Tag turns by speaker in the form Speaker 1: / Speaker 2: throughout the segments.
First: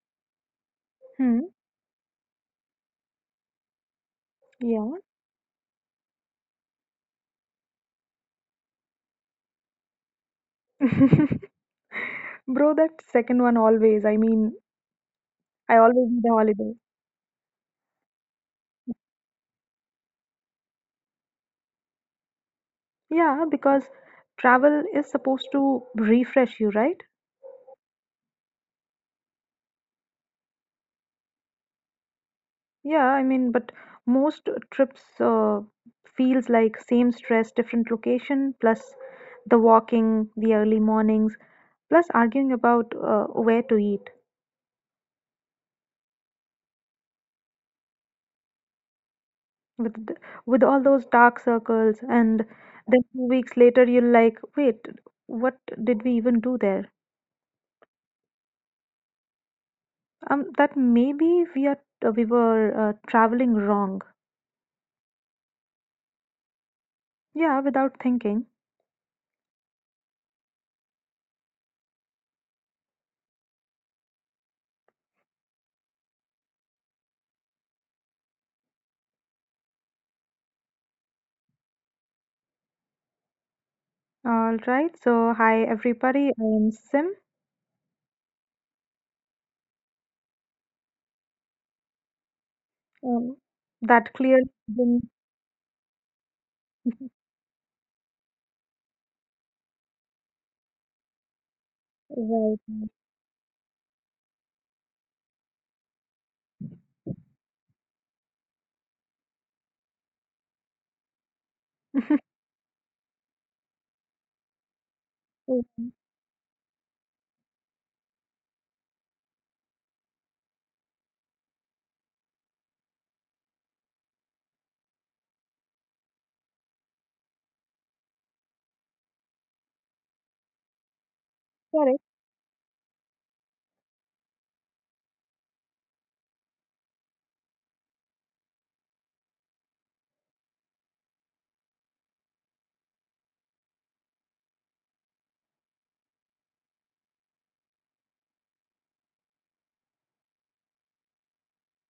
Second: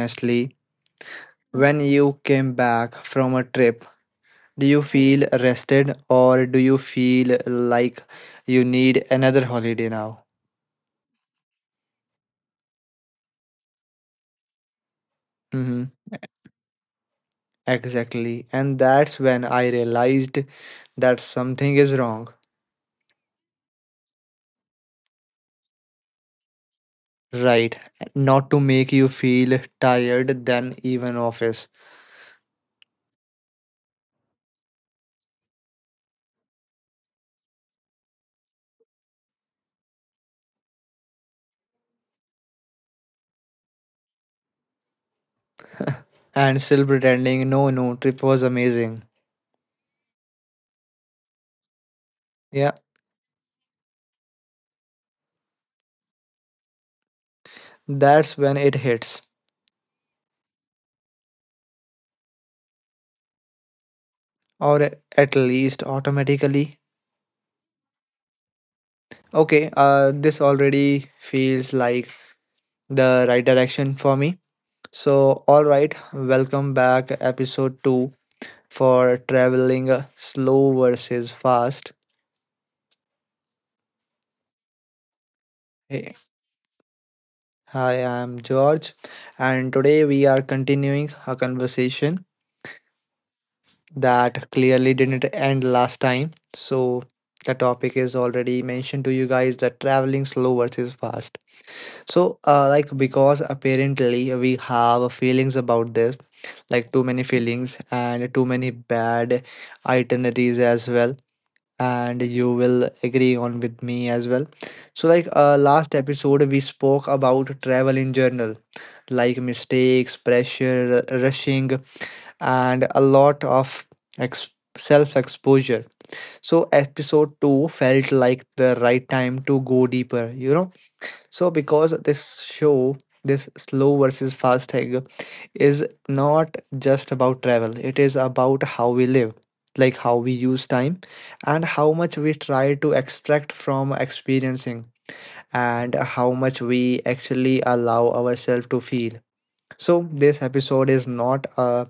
Speaker 1: honestly.
Speaker 2: Hmm,
Speaker 1: When you came back from a trip, do you
Speaker 2: yeah.
Speaker 1: feel rested or do you feel like you need another holiday now?
Speaker 2: Bro, that second one always. I mean, I
Speaker 1: Mm-hmm,
Speaker 2: always need a holiday.
Speaker 1: exactly. And that's when I realized that something is wrong.
Speaker 2: Yeah, because travel is supposed to refresh you, right?
Speaker 1: Right. Not to make you feel tired than even office
Speaker 2: Yeah, I mean, but most trips feels like same stress, different location, plus the walking, the early mornings, plus arguing about where to eat
Speaker 1: and still pretending no, no trip was amazing.
Speaker 2: with th- with all those dark circles, and
Speaker 1: Yeah,
Speaker 2: then 2 weeks later you're like, wait, what did we even do there?
Speaker 1: that's when it hits,
Speaker 2: That maybe we were traveling wrong.
Speaker 1: or at least automatically.
Speaker 2: Yeah, without thinking.
Speaker 1: Okay, this already feels like the right direction for me. So, all right, welcome back, episode 2 for traveling slow versus fast.
Speaker 2: All right. So hi
Speaker 1: Hey,
Speaker 2: everybody. I'm Sim.
Speaker 1: hi, I'm George, and today we are continuing a conversation
Speaker 2: Um, that clearly
Speaker 1: that clearly
Speaker 2: didn't.
Speaker 1: didn't end last time. So, the topic is already mentioned to you guys that traveling slow versus fast. So,
Speaker 2: Right.
Speaker 1: like, because apparently we have feelings about this, like too many feelings and too many bad itineraries as well, and you will agree on with me as well. So, like,
Speaker 2: Right.
Speaker 1: last episode we spoke about travel in general, like mistakes, pressure, rushing, and a lot of ex- self exposure. So, episode 2 felt like the right time to go deeper, you know. So, because
Speaker 2: Correct.
Speaker 1: this show, this slow versus fast thing is not just about travel, it is about how we live, like how we use time and how much we try to extract from experiencing and how much we actually allow ourselves to feel. So, this episode is not a,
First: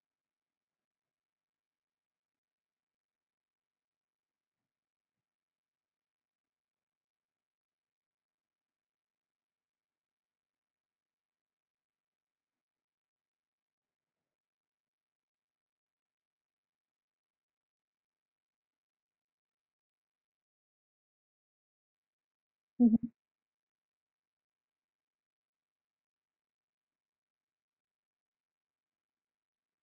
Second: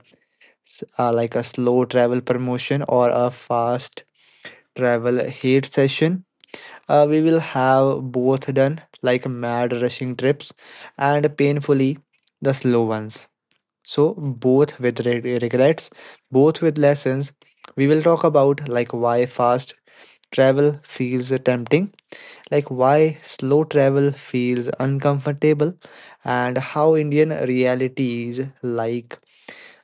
Speaker 1: s- a like a slow travel promotion or a fast travel hate session. We will have both done, like mad rushing trips and painfully the slow ones. So, both with regrets, both with lessons, we will talk about, like, why fast travel feels tempting, like
Speaker 2: Mhm.
Speaker 1: why slow travel feels uncomfortable, and how Indian realities, like,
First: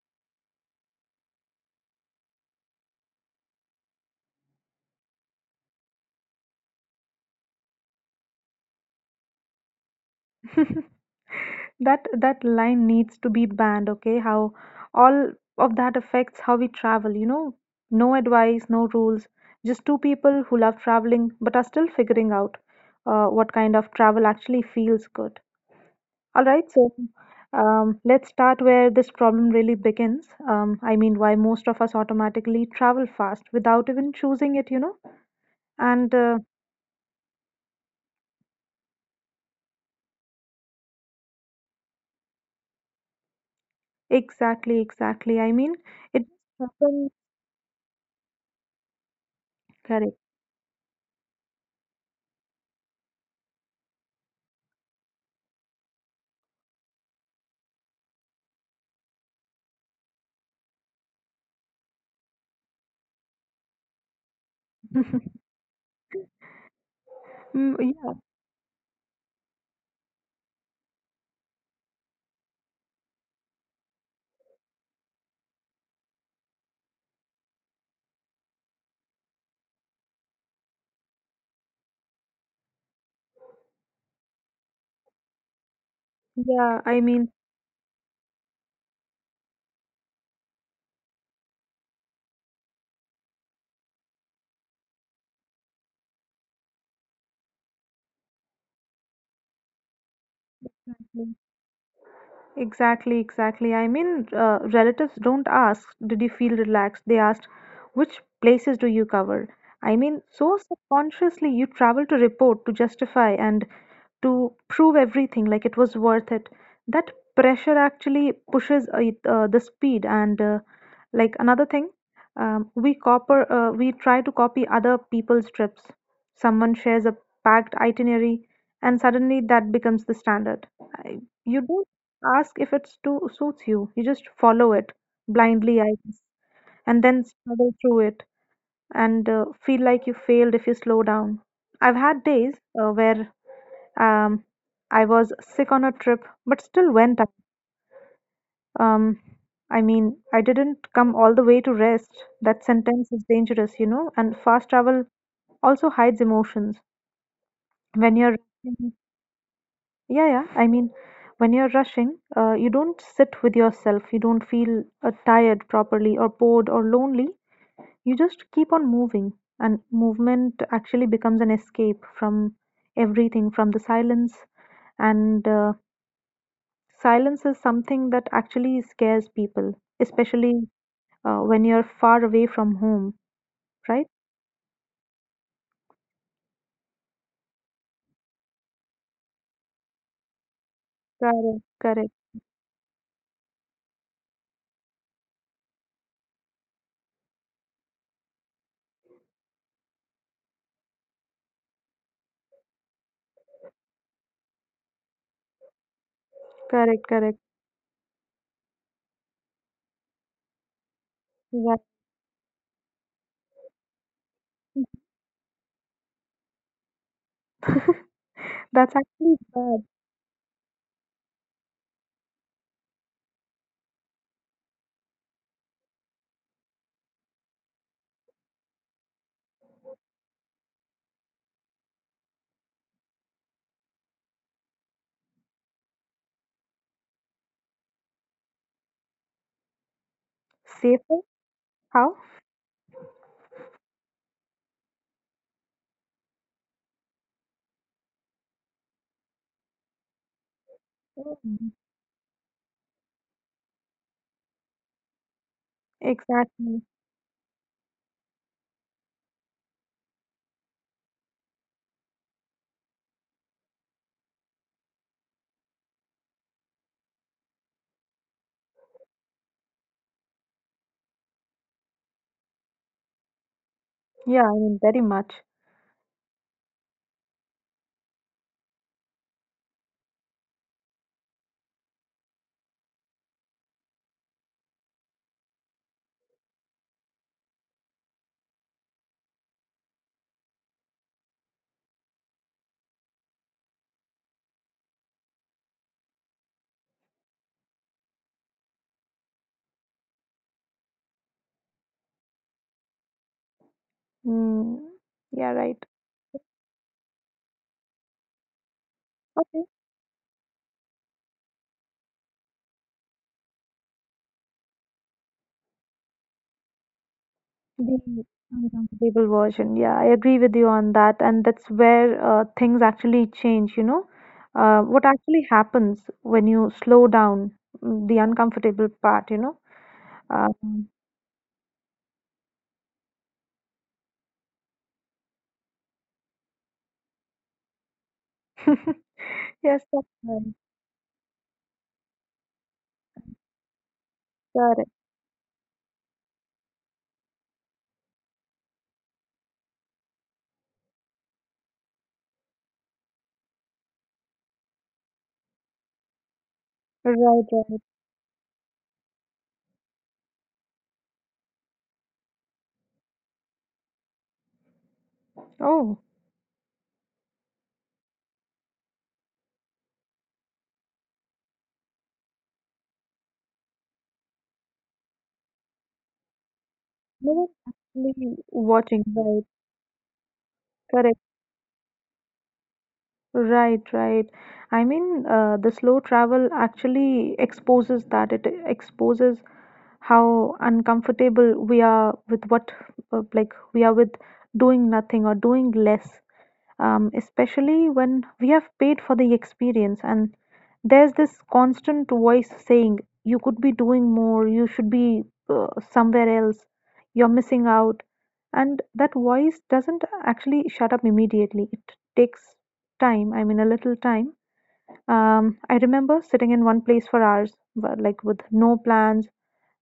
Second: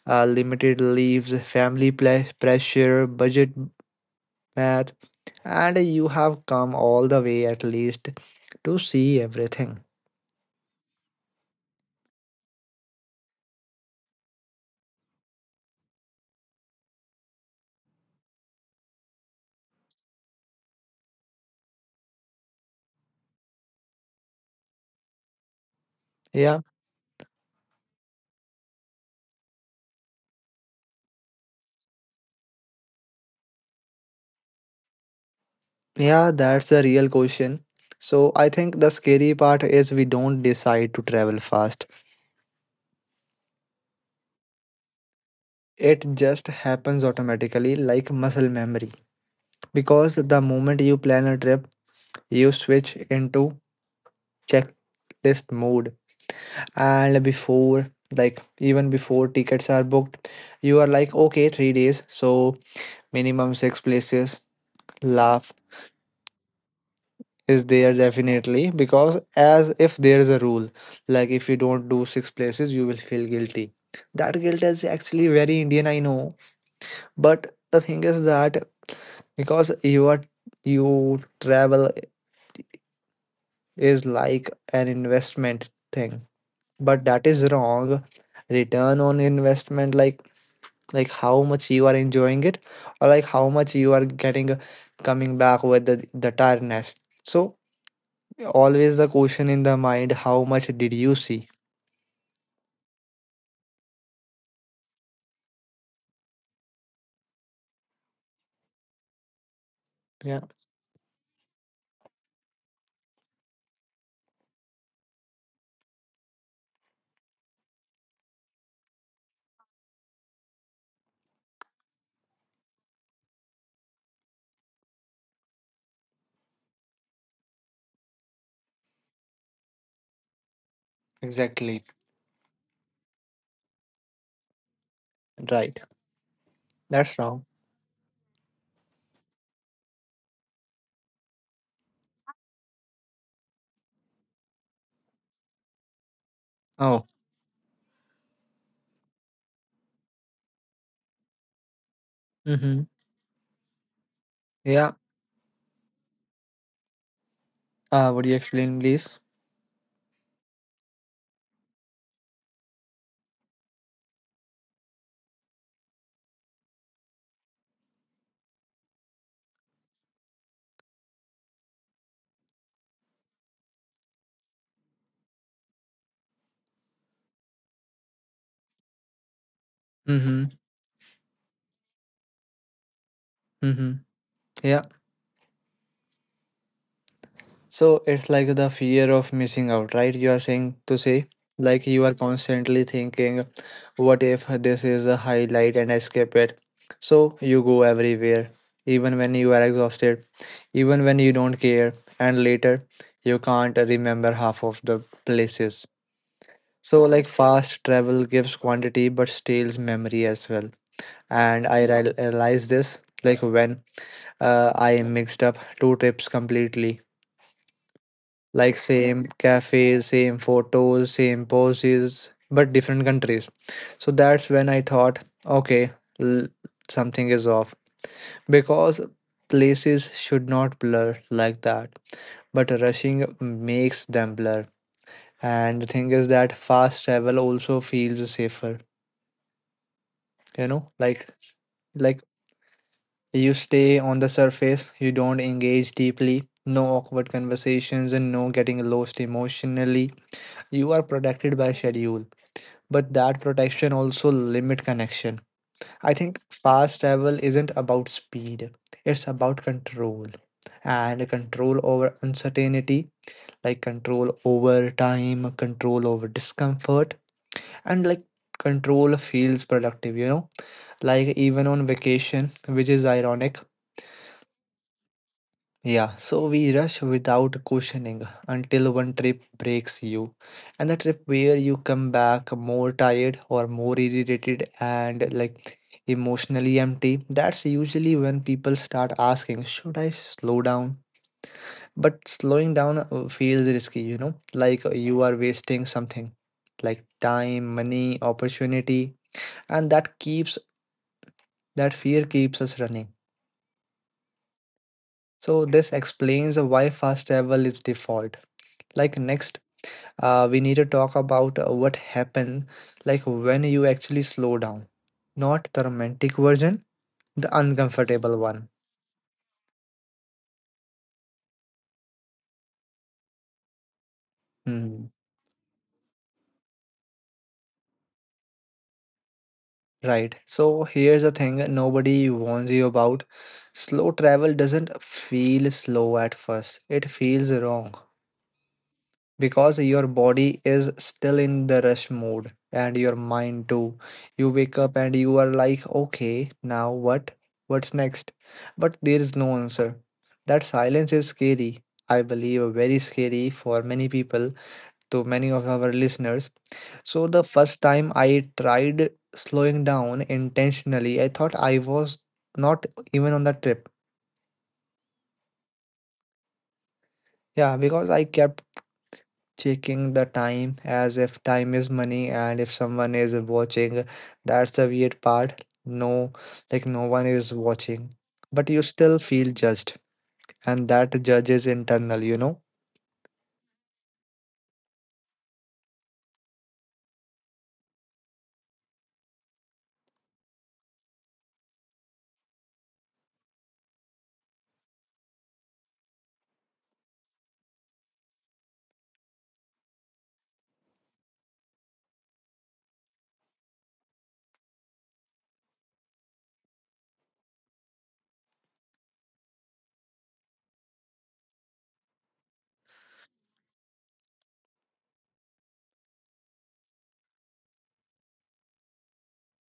Speaker 1: limited leaves, family pressure, budget math, and you have come all the way at least to see everything.
Speaker 2: That line needs to be banned. Okay, how all of that affects how we travel. You know, no advice, no rules. Just two people who love traveling but are still figuring out what kind of travel actually feels good. All
Speaker 1: Yeah.
Speaker 2: right, so let's start where this problem really begins. I mean, why most of us automatically travel fast without even choosing it, you know? And
Speaker 1: Yeah, that's a real question. So I think the scary part is we don't decide to travel fast.
Speaker 2: exactly, exactly. I mean,
Speaker 1: It
Speaker 2: it
Speaker 1: just happens
Speaker 2: happens.
Speaker 1: automatically, like muscle memory.
Speaker 2: Correct.
Speaker 1: Because the moment you plan a trip, you switch into checklist mode. And before, like even before tickets are booked, you are like, okay, 3 days, so minimum six places. Laugh is
Speaker 2: Mm,
Speaker 1: there
Speaker 2: yeah,
Speaker 1: definitely, because, as if there is a rule, like if you don't do six places you will feel guilty. That guilt is actually very Indian, I know. But the thing is that, because you are, you, travel is like an investment thing,
Speaker 2: yeah, I
Speaker 1: but that
Speaker 2: mean,
Speaker 1: is wrong. Return on investment, like how much you are enjoying it, or like how much you are getting, coming back with the tiredness. So, always the question in the mind, how much did you see?
Speaker 2: exactly, exactly. I mean, relatives don't ask, did you feel relaxed? They asked, which places do you cover? I mean,
Speaker 1: Yeah,
Speaker 2: so subconsciously you travel to report, to justify, and to prove everything like it was worth it. That pressure actually pushes the speed, and like another thing, we try to copy other people's trips. Someone shares a packed itinerary, and suddenly that becomes the standard. I, you
Speaker 1: exactly.
Speaker 2: don't ask if it's to suits you, you just follow it
Speaker 1: Right.
Speaker 2: blindly, I guess, and
Speaker 1: That's
Speaker 2: then
Speaker 1: wrong.
Speaker 2: struggle through it and feel like you failed if you slow down. I've had days where, um, I was sick on a trip, but still
Speaker 1: Oh.
Speaker 2: went out. Um, I mean, I didn't come all the way to rest. That
Speaker 1: Mm-hmm.
Speaker 2: sentence is dangerous, you know, and fast
Speaker 1: Yeah.
Speaker 2: travel also hides emotions. When
Speaker 1: Would
Speaker 2: you're
Speaker 1: you explain,
Speaker 2: rushing,
Speaker 1: please?
Speaker 2: yeah, yeah, I mean, when you're rushing, you don't sit with yourself. You don't feel tired properly or bored or lonely. You just keep on moving, and movement actually becomes an escape from everything, from the silence, and silence is something that actually scares people,
Speaker 1: Mm-hmm.
Speaker 2: especially when you're far away from home,
Speaker 1: Mm-hmm.
Speaker 2: right?
Speaker 1: Yeah. So it's like the fear of missing out, right? You are saying to say,
Speaker 2: Correct,
Speaker 1: like you
Speaker 2: correct,
Speaker 1: are constantly thinking, what if this is a highlight and I skip it? So you go everywhere, even when you are exhausted, even when you don't care, and later you can't remember half of the places. So,
Speaker 2: correct,
Speaker 1: like,
Speaker 2: correct.
Speaker 1: fast travel gives quantity but steals memory as well. And
Speaker 2: Right.
Speaker 1: I realized this, like, when I mixed up two trips completely. Like
Speaker 2: That's
Speaker 1: same
Speaker 2: actually bad.
Speaker 1: cafes, same photos, same poses, but different countries. So that's when I thought, okay, l- something is off, because places should not blur like that. But rushing makes them blur. And the thing is that fast travel also feels safer you know
Speaker 2: Safer?
Speaker 1: like
Speaker 2: How?
Speaker 1: Like, you stay on the surface, you don't engage deeply, no awkward conversations, and no getting lost emotionally. You are protected
Speaker 2: Mm.
Speaker 1: by schedule, but that protection also limit connection. I think
Speaker 2: Exactly.
Speaker 1: fast travel isn't about speed, it's about control, and control over uncertainty, like control over time, control over discomfort, and, like, control feels productive, like, even on vacation, which is ironic.
Speaker 2: Yeah, I mean, very much.
Speaker 1: Yeah, so we rush without questioning until one trip breaks you. And the trip where you come back more tired or more irritated and, like, emotionally empty, that's usually when people start asking, should I slow down? But slowing down feels risky, like you are wasting something, like time, money, opportunity, and that keeps, that fear keeps us running.
Speaker 2: Mm, yeah,
Speaker 1: So,
Speaker 2: right.
Speaker 1: this explains why fast travel is default, like next
Speaker 2: Okay.
Speaker 1: we need to talk about what happened, like when you actually slow down, not the romantic version, the
Speaker 2: The
Speaker 1: uncomfortable one.
Speaker 2: uncomfortable version. Yeah, I agree with you on that. And that's where things actually change, you know. What
Speaker 1: Mhm.
Speaker 2: actually happens when you slow down, mm, the uncomfortable part, you know?
Speaker 1: Right, so
Speaker 2: Um,
Speaker 1: here's the thing nobody warns you about: slow travel doesn't feel slow at first, it feels wrong,
Speaker 2: yes,
Speaker 1: because
Speaker 2: that's
Speaker 1: your
Speaker 2: right.
Speaker 1: body is still in the rush mode and your mind too. You wake
Speaker 2: Correct.
Speaker 1: up and you are like, okay, now what? What's next? But there is no answer. That silence is scary. I believe very scary for many people, to many of our listeners.
Speaker 2: Right,
Speaker 1: So, the
Speaker 2: right.
Speaker 1: first time I tried slowing down intentionally, I thought I was not even on the trip.
Speaker 2: Oh,
Speaker 1: Yeah, because I kept checking the time as if time is money and if someone is watching. That's the weird part, no? Like, no one
Speaker 2: no one's
Speaker 1: is watching,
Speaker 2: actually
Speaker 1: but you
Speaker 2: watching.
Speaker 1: still
Speaker 2: Right,
Speaker 1: feel judged, and
Speaker 2: correct.
Speaker 1: that judge is internal.
Speaker 2: Right, right. I mean, the slow travel actually exposes that. It exposes how uncomfortable we are with uh, like we are with doing nothing or doing less, especially when we have paid for the experience, and there's this constant voice saying you could be doing more, you should be somewhere else, you're missing out, and that voice doesn't actually shut up immediately. It takes time, I mean a little time. I remember sitting in one place for hours but like with no plans.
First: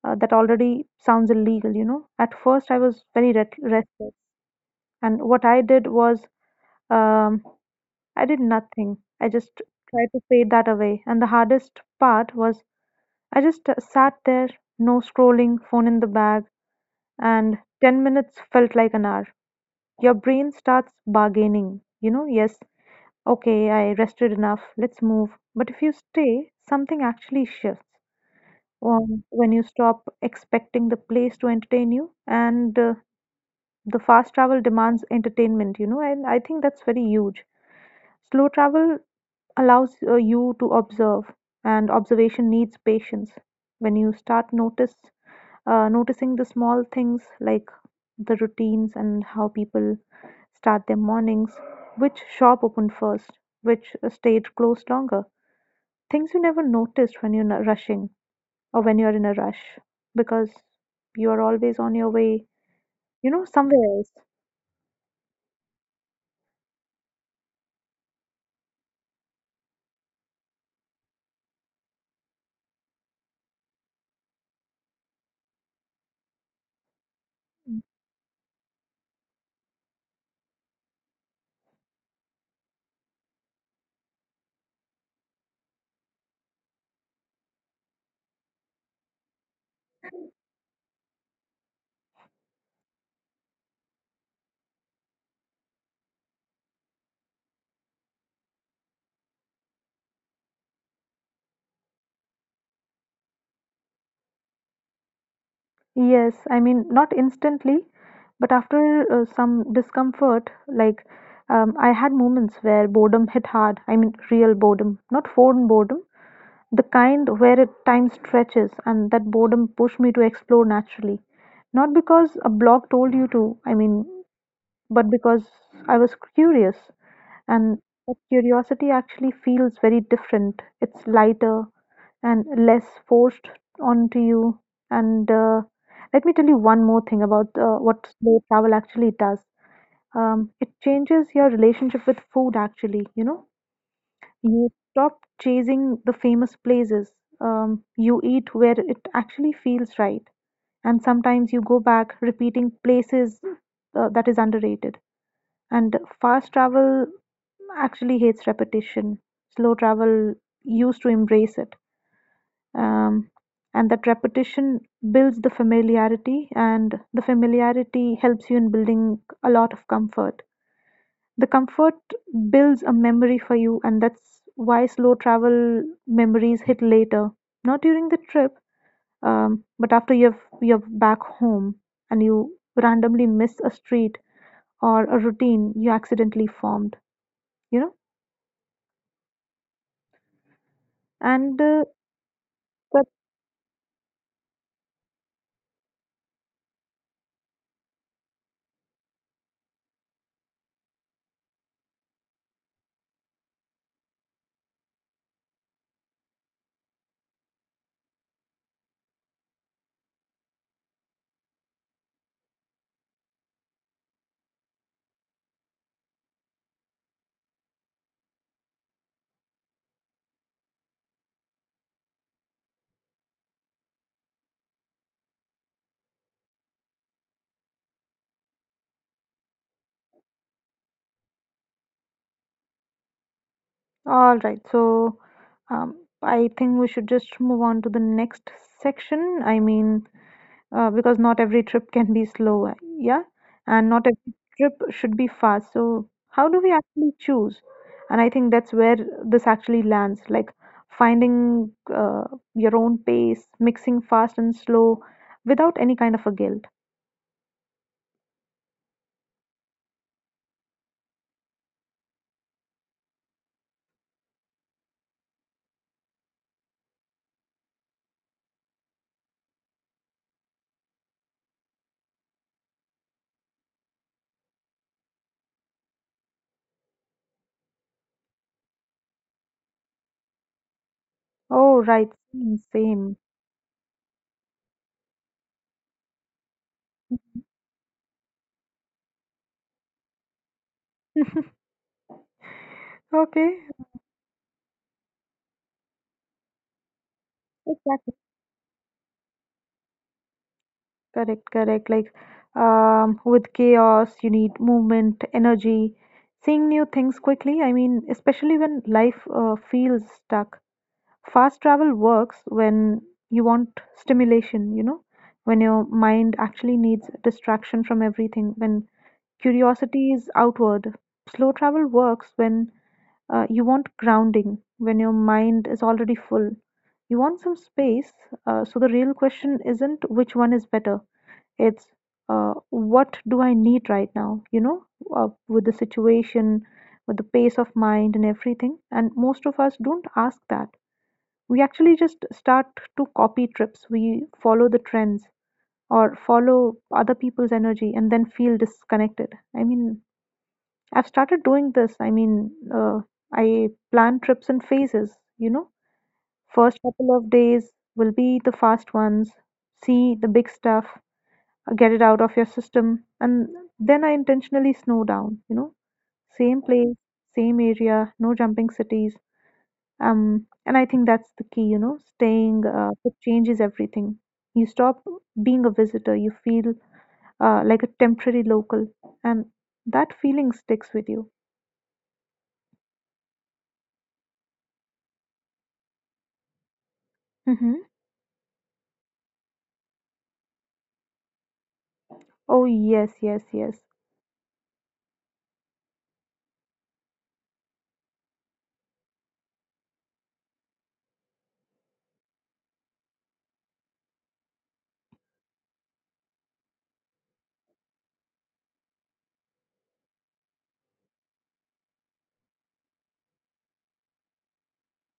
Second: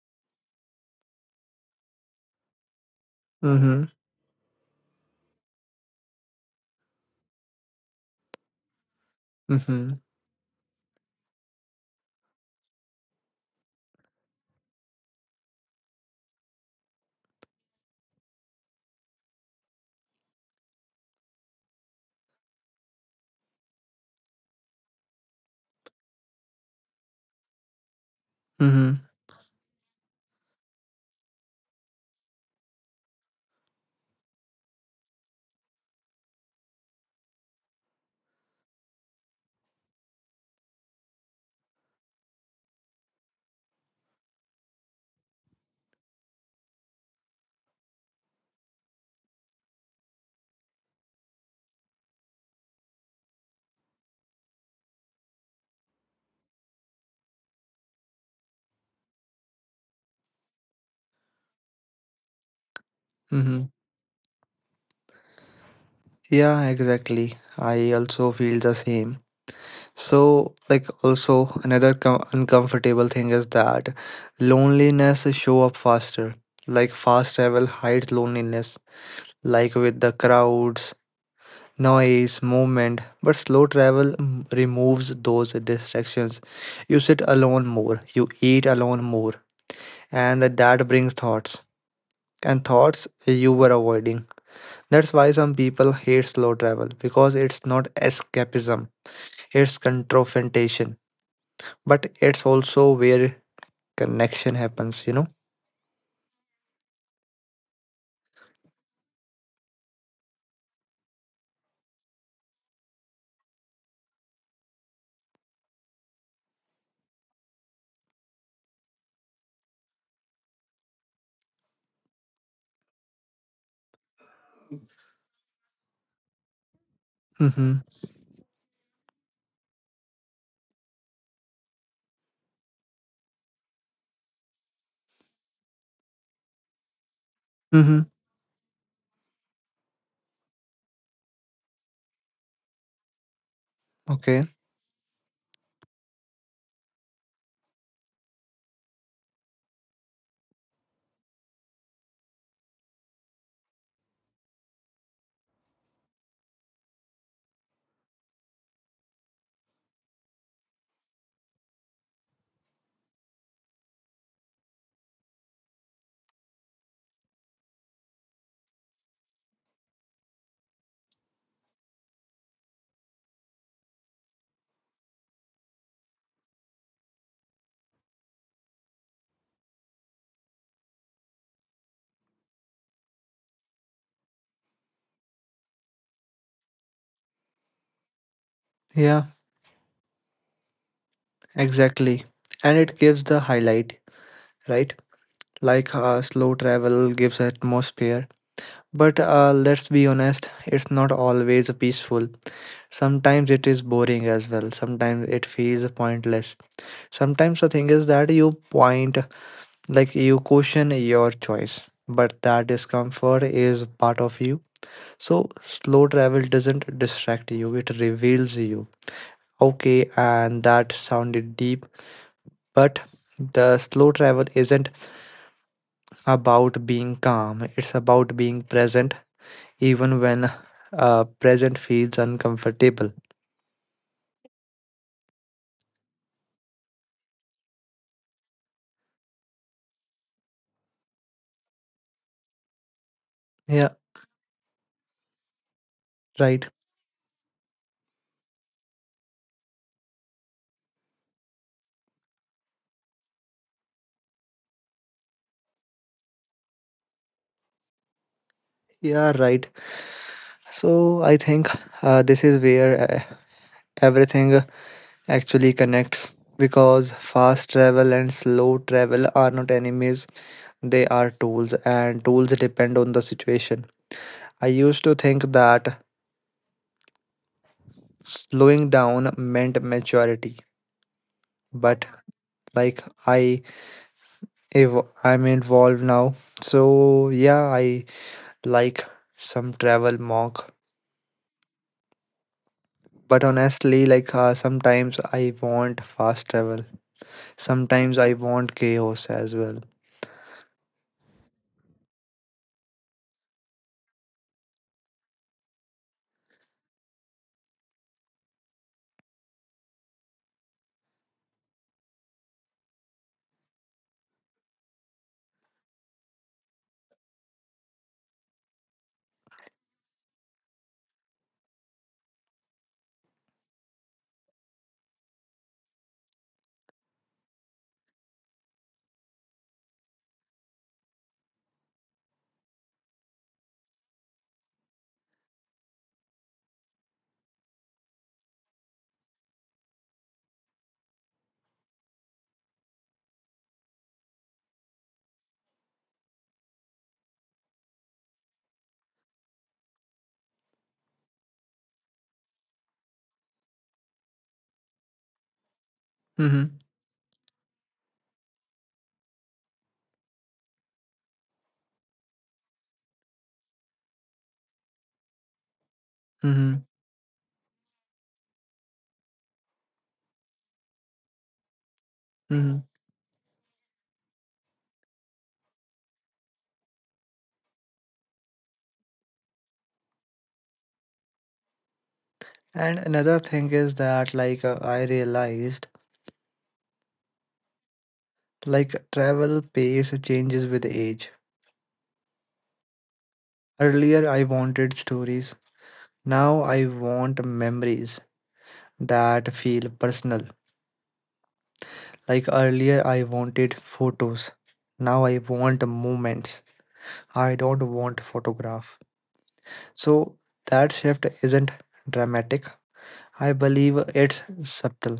Speaker 2: That already sounds illegal, you know. At first, I was very
Speaker 1: Mm-hmm.
Speaker 2: restless, and what I did was, um, I did nothing. I just
Speaker 1: Mm-hmm.
Speaker 2: tried to fade that away. And the hardest part was I just sat there, no scrolling, phone in the bag, and 10 minutes felt like an hour. Your brain starts bargaining, you know, yes, okay, I rested enough, let's move. But if you stay, something actually shifts,
Speaker 1: Mm-hmm.
Speaker 2: when you stop expecting the place to entertain you, and the fast travel demands entertainment, you know, and I think that's very huge. Slow travel allows you to observe, and observation needs patience. When you start notice noticing the small things like the routines and how people start their mornings, which shop opened first, which stage closed longer. Things you never noticed rushing or when you're in a rush, because you are always on your way, you know,
Speaker 1: Mm-hmm.
Speaker 2: somewhere else.
Speaker 1: Yeah, exactly, I also feel the same. So, like, also, another uncomfortable thing is that loneliness show up faster. Like, fast travel hides loneliness, like with the crowds, noise, movement, but slow travel removes those distractions. You sit alone more, you eat alone more, and that brings thoughts, and thoughts you were avoiding. That's why some people hate slow travel, because it's not escapism, it's confrontation, but it's also where connection happens.
Speaker 2: Yes, I mean, not instantly, but after some discomfort, like, I had moments where boredom hit hard. I mean, real boredom, not phone boredom, the kind where it, time stretches, and that boredom pushed me to explore naturally. Not because a blog told you to, I mean, but because I was curious.
Speaker 1: Mm-hmm.
Speaker 2: And that curiosity actually feels very different. It's lighter and less forced onto you. And let me tell you one more thing about what
Speaker 1: Mm-hmm.
Speaker 2: slow travel actually does. It changes your relationship with food, actually. You know,
Speaker 1: Okay.
Speaker 2: you stop chasing the famous places. You eat where it actually feels right. And sometimes you go back repeating places, that is underrated. And fast travel actually hates repetition. Slow travel used to embrace it. Um, and that repetition builds the familiarity, and the familiarity helps you in building a lot of comfort. The comfort builds a memory for you, and that's why slow travel memories hit later. Not during the trip, but after you're back home and you randomly miss a street or a routine you accidentally formed, you know.
Speaker 1: Yeah,
Speaker 2: And
Speaker 1: exactly. And it
Speaker 2: but
Speaker 1: gives the highlight, right? Like, slow travel gives atmosphere. But let's be honest, it's not always peaceful. Sometimes it is boring as well. Sometimes it feels pointless. Sometimes the thing is that you point, like, you question your choice, but that discomfort is part of you. So slow travel doesn't distract you, it reveals you. Okay, and that sounded deep, but the slow travel isn't about being calm, it's about being present even when present feels uncomfortable.
Speaker 2: all right, so, I think we should just move on to the next section. I mean, because not every trip can be slow, yeah, and
Speaker 1: Yeah,
Speaker 2: not every trip should be fast. So how do
Speaker 1: right.
Speaker 2: we actually choose? And I think that's where this actually lands, like finding your own pace, mixing fast and slow without any kind of a guilt.
Speaker 1: Yeah, right. So I think this is where everything actually connects, because fast travel and slow travel are not enemies, they are tools, and tools depend on the situation. I used to think that slowing down meant maturity,
Speaker 2: Oh,
Speaker 1: but,
Speaker 2: right, same.
Speaker 1: like,
Speaker 2: Same.
Speaker 1: I, if I'm involved now, so yeah, I, like, some travel monk. But
Speaker 2: Okay,
Speaker 1: honestly, like, sometimes I want fast travel.
Speaker 2: exactly.
Speaker 1: Sometimes I want chaos as well.
Speaker 2: Correct, correct. Like, with chaos, you need movement, energy, seeing new things quickly. I mean, especially when life feels stuck. Fast travel works when you want stimulation, you know, when your mind actually needs distraction from everything, when curiosity is outward. Slow travel works when you want grounding when your mind is already full. You want some space. So the real question isn't which one is better. It's what do I need right now? You know, with the situation, with the pace of mind and everything. And most of us don't ask that. We actually just start to copy trips. We follow the trends or follow other people's energy and then feel disconnected. I mean, I've started doing this. I mean, I plan trips in phases, you know.
Speaker 1: Mm-hmm.
Speaker 2: First couple of days will be the fast ones, see the big stuff, get it out of your system, and then I intentionally snow down, you know. Same
Speaker 1: Mm-hmm.
Speaker 2: place, same area, no jumping cities. And I think that's the key, you know, staying
Speaker 1: Mm-hmm.
Speaker 2: it changes everything. You stop being a visitor, you feel like a temporary local, and that feeling sticks with you.
Speaker 1: And another thing is that, like, I realized, like, travel pace changes with age.
Speaker 2: Oh yes, yes, yes.
Speaker 1: Earlier I wanted stories. Now I want memories that feel personal. Like earlier I wanted photos. Now I want moments. I don't want photograph. So that shift isn't dramatic, I believe it's subtle.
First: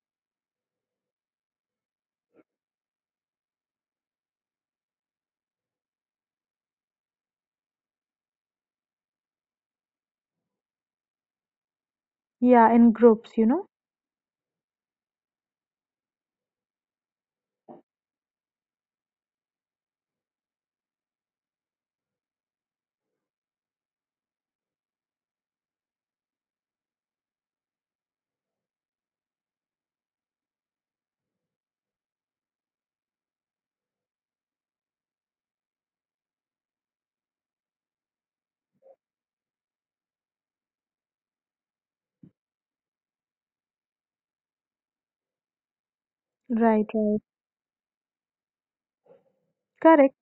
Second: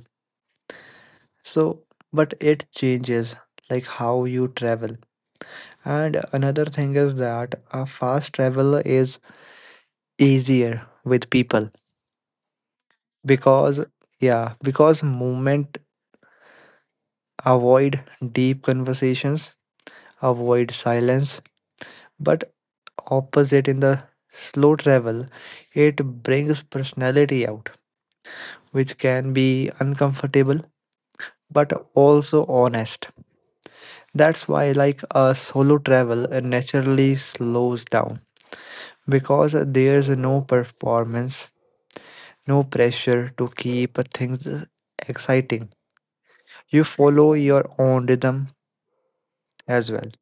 Speaker 1: So, but it changes, like, how you travel. And another thing is that a fast travel is easier with people,
Speaker 2: Yeah, in groups, you know.
Speaker 1: because, yeah, because movement avoid deep conversations, avoid silence. But opposite in the slow travel, it brings personality out, which can be uncomfortable but also honest. That's why, like a solo travel, naturally slows down, because there's no performance, no pressure to keep things exciting. You
Speaker 2: Right, right.
Speaker 1: follow your own rhythm as well.
Speaker 2: Correct.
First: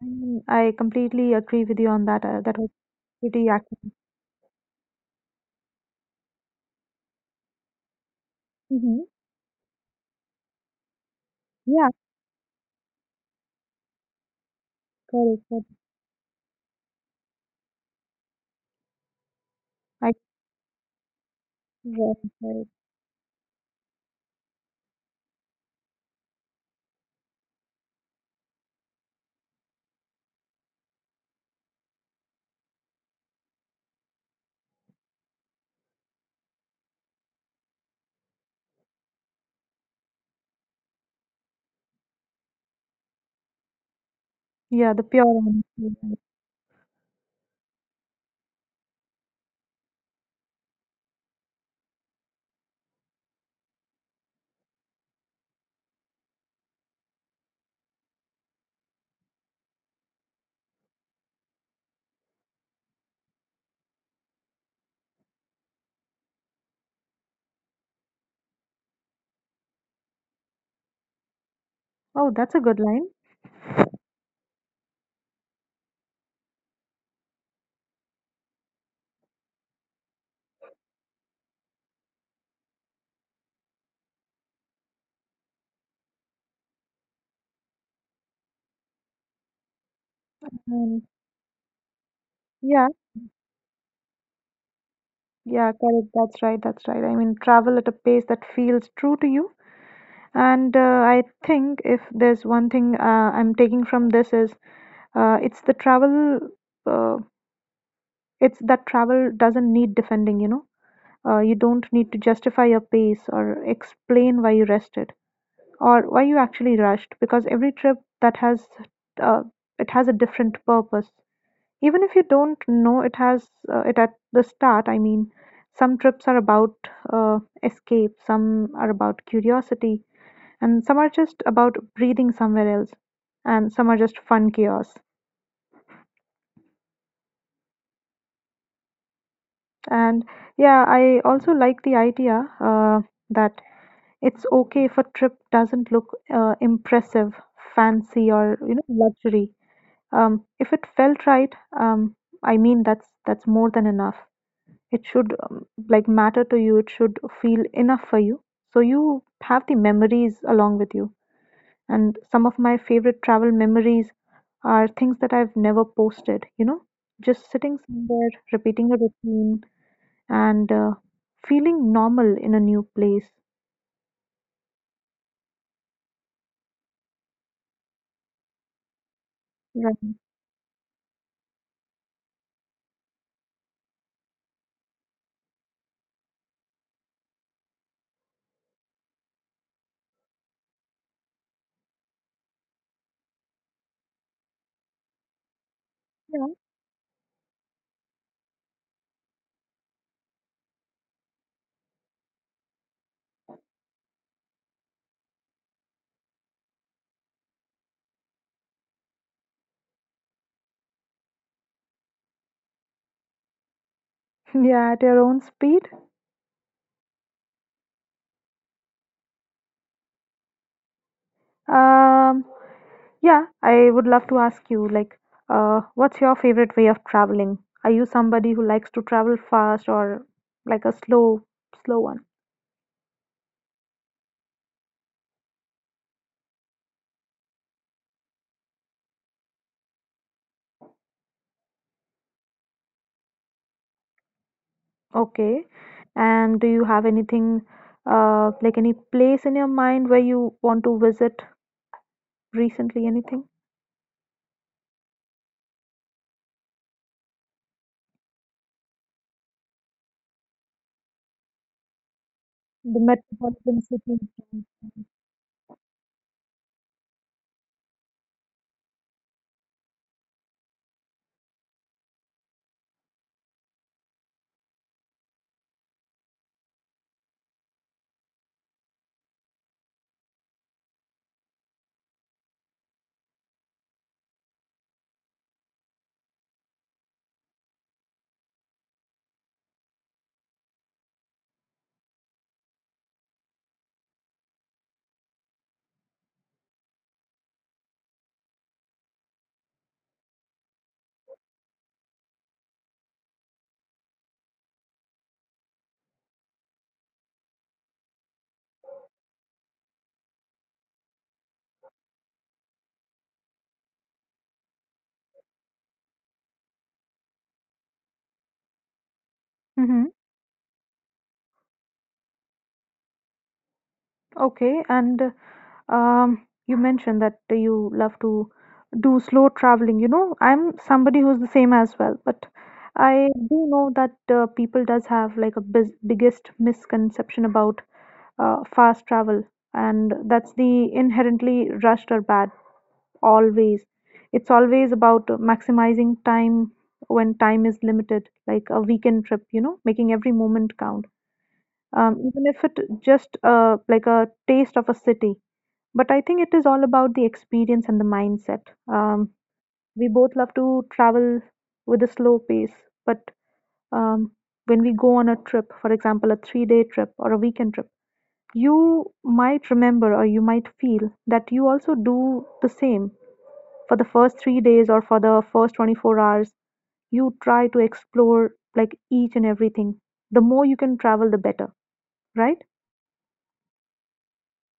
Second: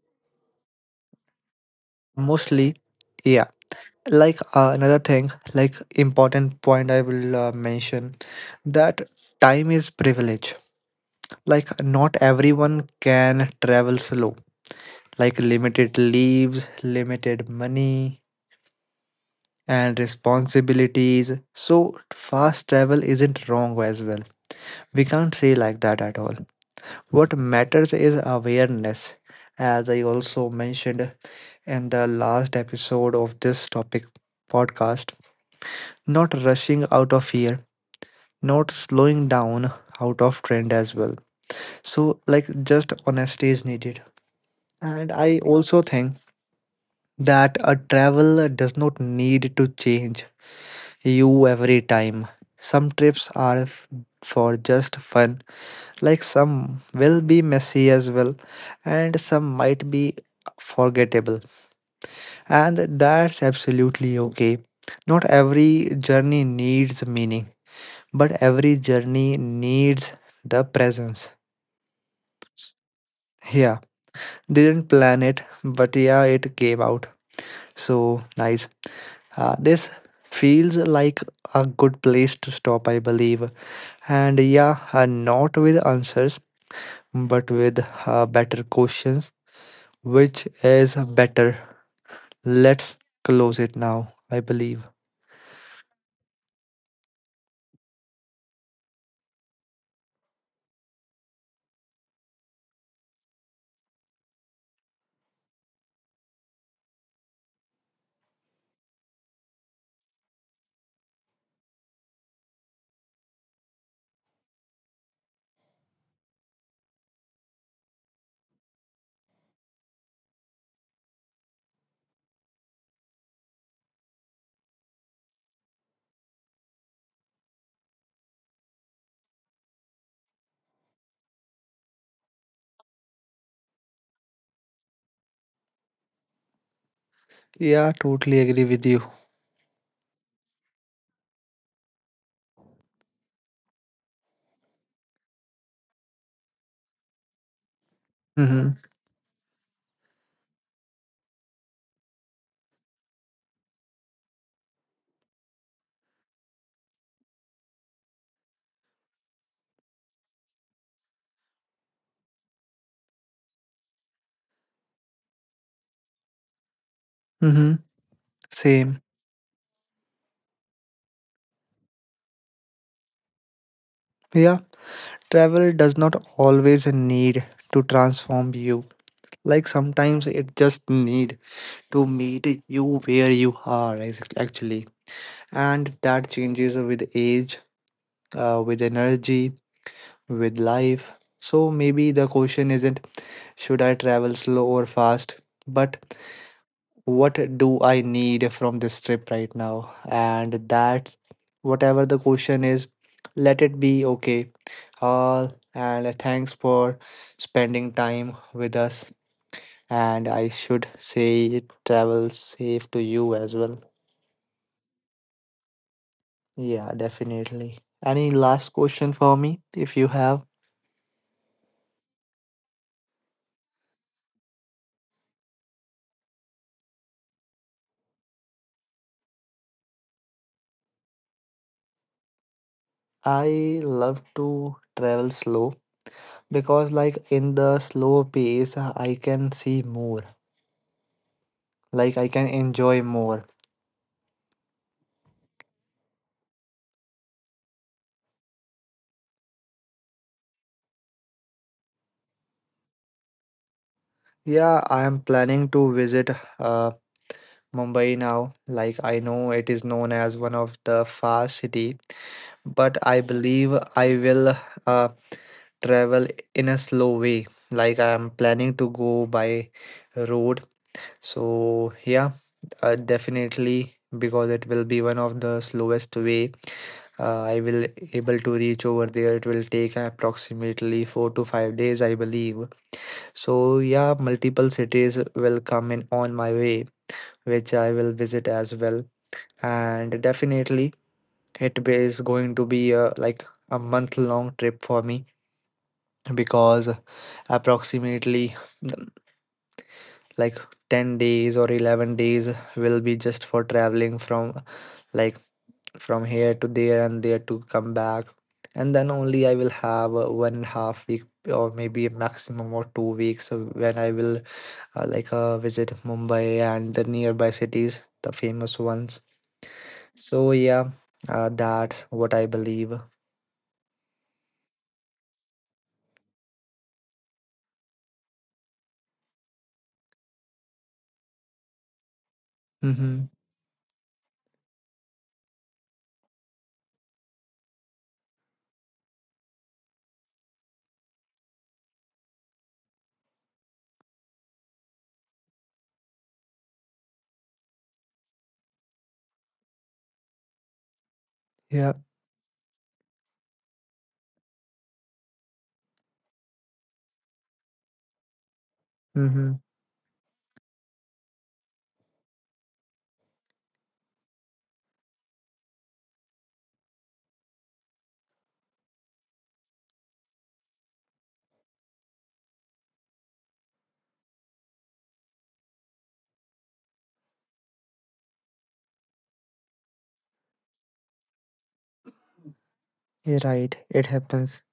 Speaker 2: I completely agree with you on that. That was
Speaker 1: Mostly, yeah.
Speaker 2: pretty accurate.
Speaker 1: Like, another thing, like important point I will mention,
Speaker 2: Hmm.
Speaker 1: that time is privilege. Like,
Speaker 2: Yeah,
Speaker 1: not everyone can travel slow. Like
Speaker 2: correct. Correct.
Speaker 1: limited leaves, limited money, and
Speaker 2: I
Speaker 1: responsibilities. So,
Speaker 2: right, right.
Speaker 1: fast travel isn't wrong as well. We can't say like that at all. What matters is awareness, as I also mentioned in the last episode of this topic podcast. Not rushing out of fear, not slowing down out of trend as well. So, like, just honesty is needed.
Speaker 2: Yeah, the
Speaker 1: And
Speaker 2: pure
Speaker 1: I
Speaker 2: honesty.
Speaker 1: also think
Speaker 2: Right.
Speaker 1: that a travel does not need to change you every time. Some trips are for just fun, like some will be messy as well, and some might be forgettable. And that's absolutely okay. Not every journey needs meaning, but every journey needs the presence.
Speaker 2: Oh, that's a good line.
Speaker 1: Yeah, didn't plan it, but yeah, it came out. So nice. This feels like a good place to stop, I believe. And yeah, not with answers, but with better questions. Which is
Speaker 2: Um,
Speaker 1: better?
Speaker 2: yeah,
Speaker 1: Let's close it now, I believe.
Speaker 2: yeah, correct. That's right. That's right. I mean, travel at a pace that feels true to you. And I think if there's one thing I'm taking from this is, uh, it's the travel, uh, it's that travel doesn't need defending, you know. You don't need to justify your pace or explain why you rested or why you actually rushed, because every trip that has uh, it has a different purpose. Even if you don't know it at the start, I mean, some trips are about escape, some are about curiosity, and some are just about breathing somewhere else, and some are just fun chaos.
Speaker 1: Yeah, totally agree with you.
Speaker 2: And yeah, I also like the idea that it's okay if a trip doesn't look impressive, fancy, or you know
Speaker 1: Mm-hmm.
Speaker 2: luxury. If it felt right, um, I mean that's more than enough. It should like matter to you. It should feel enough for you, so you have the memories along with you. And some of my favorite travel memories are things that I've never posted, you know, just
Speaker 1: Mm-hmm.
Speaker 2: sitting somewhere, repeating a
Speaker 1: Same.
Speaker 2: routine, and feeling normal in a new place.
Speaker 1: Yeah, travel does not always need to transform you. Like
Speaker 2: Right.
Speaker 1: sometimes it just need to meet you where you are, actually. And that changes with age, with energy, with life. So maybe the question isn't, should I travel slow or fast? But
Speaker 2: Yeah.
Speaker 1: what do I need from this trip right now? And that's, whatever the question is, let it be okay. All, and thanks for spending time with us. And I should say, travel safe to you as well.
Speaker 2: Yeah, at your own speed.
Speaker 1: Yeah, definitely. Any last question for me? If you have.
Speaker 2: Um, yeah, I would love to ask you, like, what's your favorite way of traveling? Are you somebody who likes to travel fast or like a slow one?
Speaker 1: I love to travel slow, because, like, in the slow pace I can see more, like I can enjoy more.
Speaker 2: Okay. And do you have anything, like any place in your mind where you want to visit recently? Anything?
Speaker 1: Yeah, I am planning to visit uh, Mumbai now. Like, I know it is known as one of the fast city,
Speaker 2: The
Speaker 1: but I believe
Speaker 2: metropolitan
Speaker 1: I
Speaker 2: city.
Speaker 1: will uh, travel in a slow way. Like I am planning to go by road. So yeah, definitely, because it will be one of the slowest way I will able to reach over there. It will take approximately 4 to 5 days, I believe. So yeah, multiple cities will come in on my way, which I will visit as well. And definitely, it is going to be like a month long trip for me, because approximately like 10 days or 11 days will be just for traveling from, like, from here to there and there to come back, and then only I will have 1.5 week, or maybe a maximum or 2 weeks when I will, like, visit Mumbai and the nearby cities, the famous ones.
Speaker 2: Mm-hmm.
Speaker 1: So yeah, that's what I believe.
Speaker 2: Okay. And you mentioned that you love to do slow traveling. You know, I'm somebody who's the same as well, but
Speaker 1: Mm-hmm.
Speaker 2: I do know that people does have like a biz biggest misconception about fast travel, and that's the inherently rushed or bad. Always. It's always about maximizing time when time is limited, like a weekend trip, you know, making every moment count.
Speaker 1: Yeah.
Speaker 2: Even if it just like a taste of a city. But I think it is all about the experience and the mindset. Um,
Speaker 1: Mm-hmm.
Speaker 2: we both love to travel with a slow pace, but, um, when we go on a trip, for example, a 3 day trip or a weekend trip, you might remember or you might feel that you also do the same for the first 3 days or for the first 24 hours, you try to explore like each and everything. The more you can travel, the better, right?
Speaker 1: You're right, it happens.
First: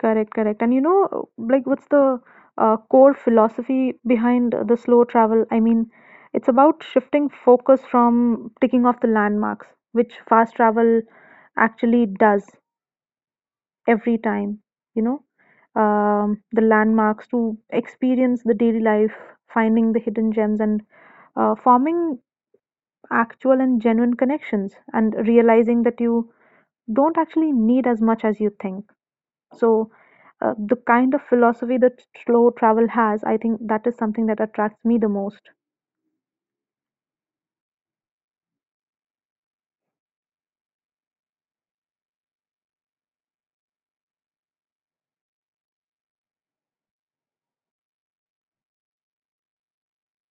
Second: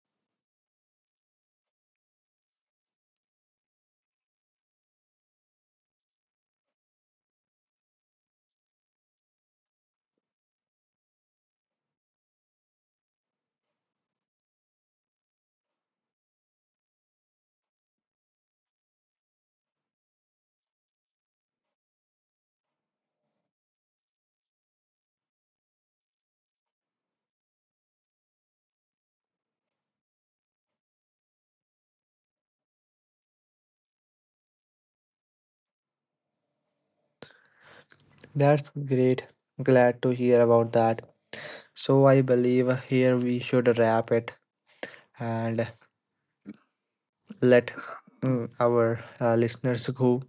Speaker 2: Correct, correct. And you know, like, what's the core philosophy behind the slow travel? I mean, it's about shifting focus from ticking off the landmarks, which fast travel actually does every time, you know, the landmarks to experience the daily life, finding the hidden gems, and forming actual and genuine connections and realizing that you don't actually need as much as you think. So, the kind of philosophy that slow travel has, I think that is something that attracts me the most.
Speaker 1: That's great, glad to hear about that. So I believe here we should wrap it and let, our listeners go,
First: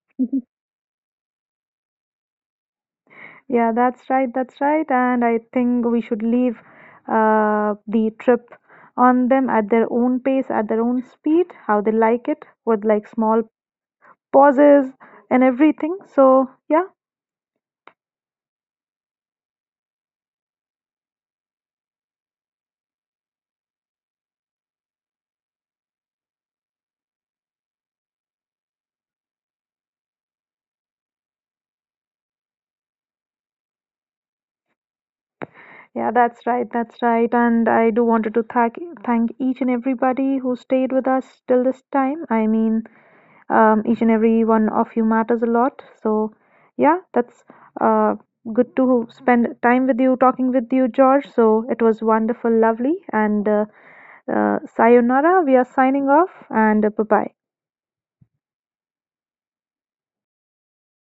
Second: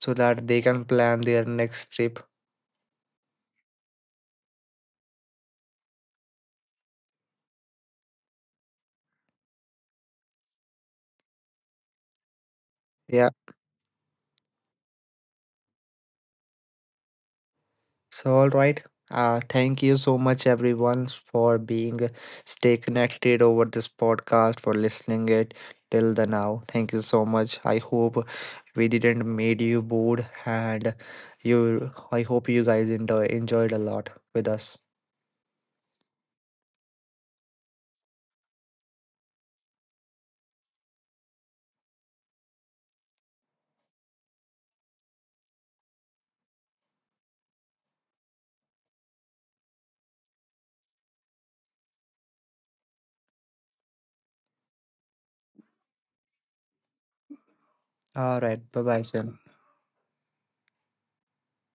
Speaker 1: so
Speaker 2: Mhm.
Speaker 1: that they can plan their next trip.
Speaker 2: Yeah, that's right, that's right. And I think we should leave the trip on them at their own pace, at their own speed, how they like it, with like
Speaker 1: Yeah.
Speaker 2: small pauses and everything. So, yeah.
Speaker 1: So all right. Thank you so much everyone for being, stay connected over this podcast for listening it till the now. Thank you so much. I hope we didn't made you bored, and you I hope you guys enjoyed a lot with us.
Speaker 2: Yeah, that's right, that's right. And I do wanted to thank each and everybody who stayed with us till this time. I mean, each and every one of you matters a lot. So, yeah, that's uh, good to spend time with you, talking with you, George. So it was wonderful, lovely, and sayonara. We are signing off, and bye bye.
Speaker 1: All right. Bye bye, Sim.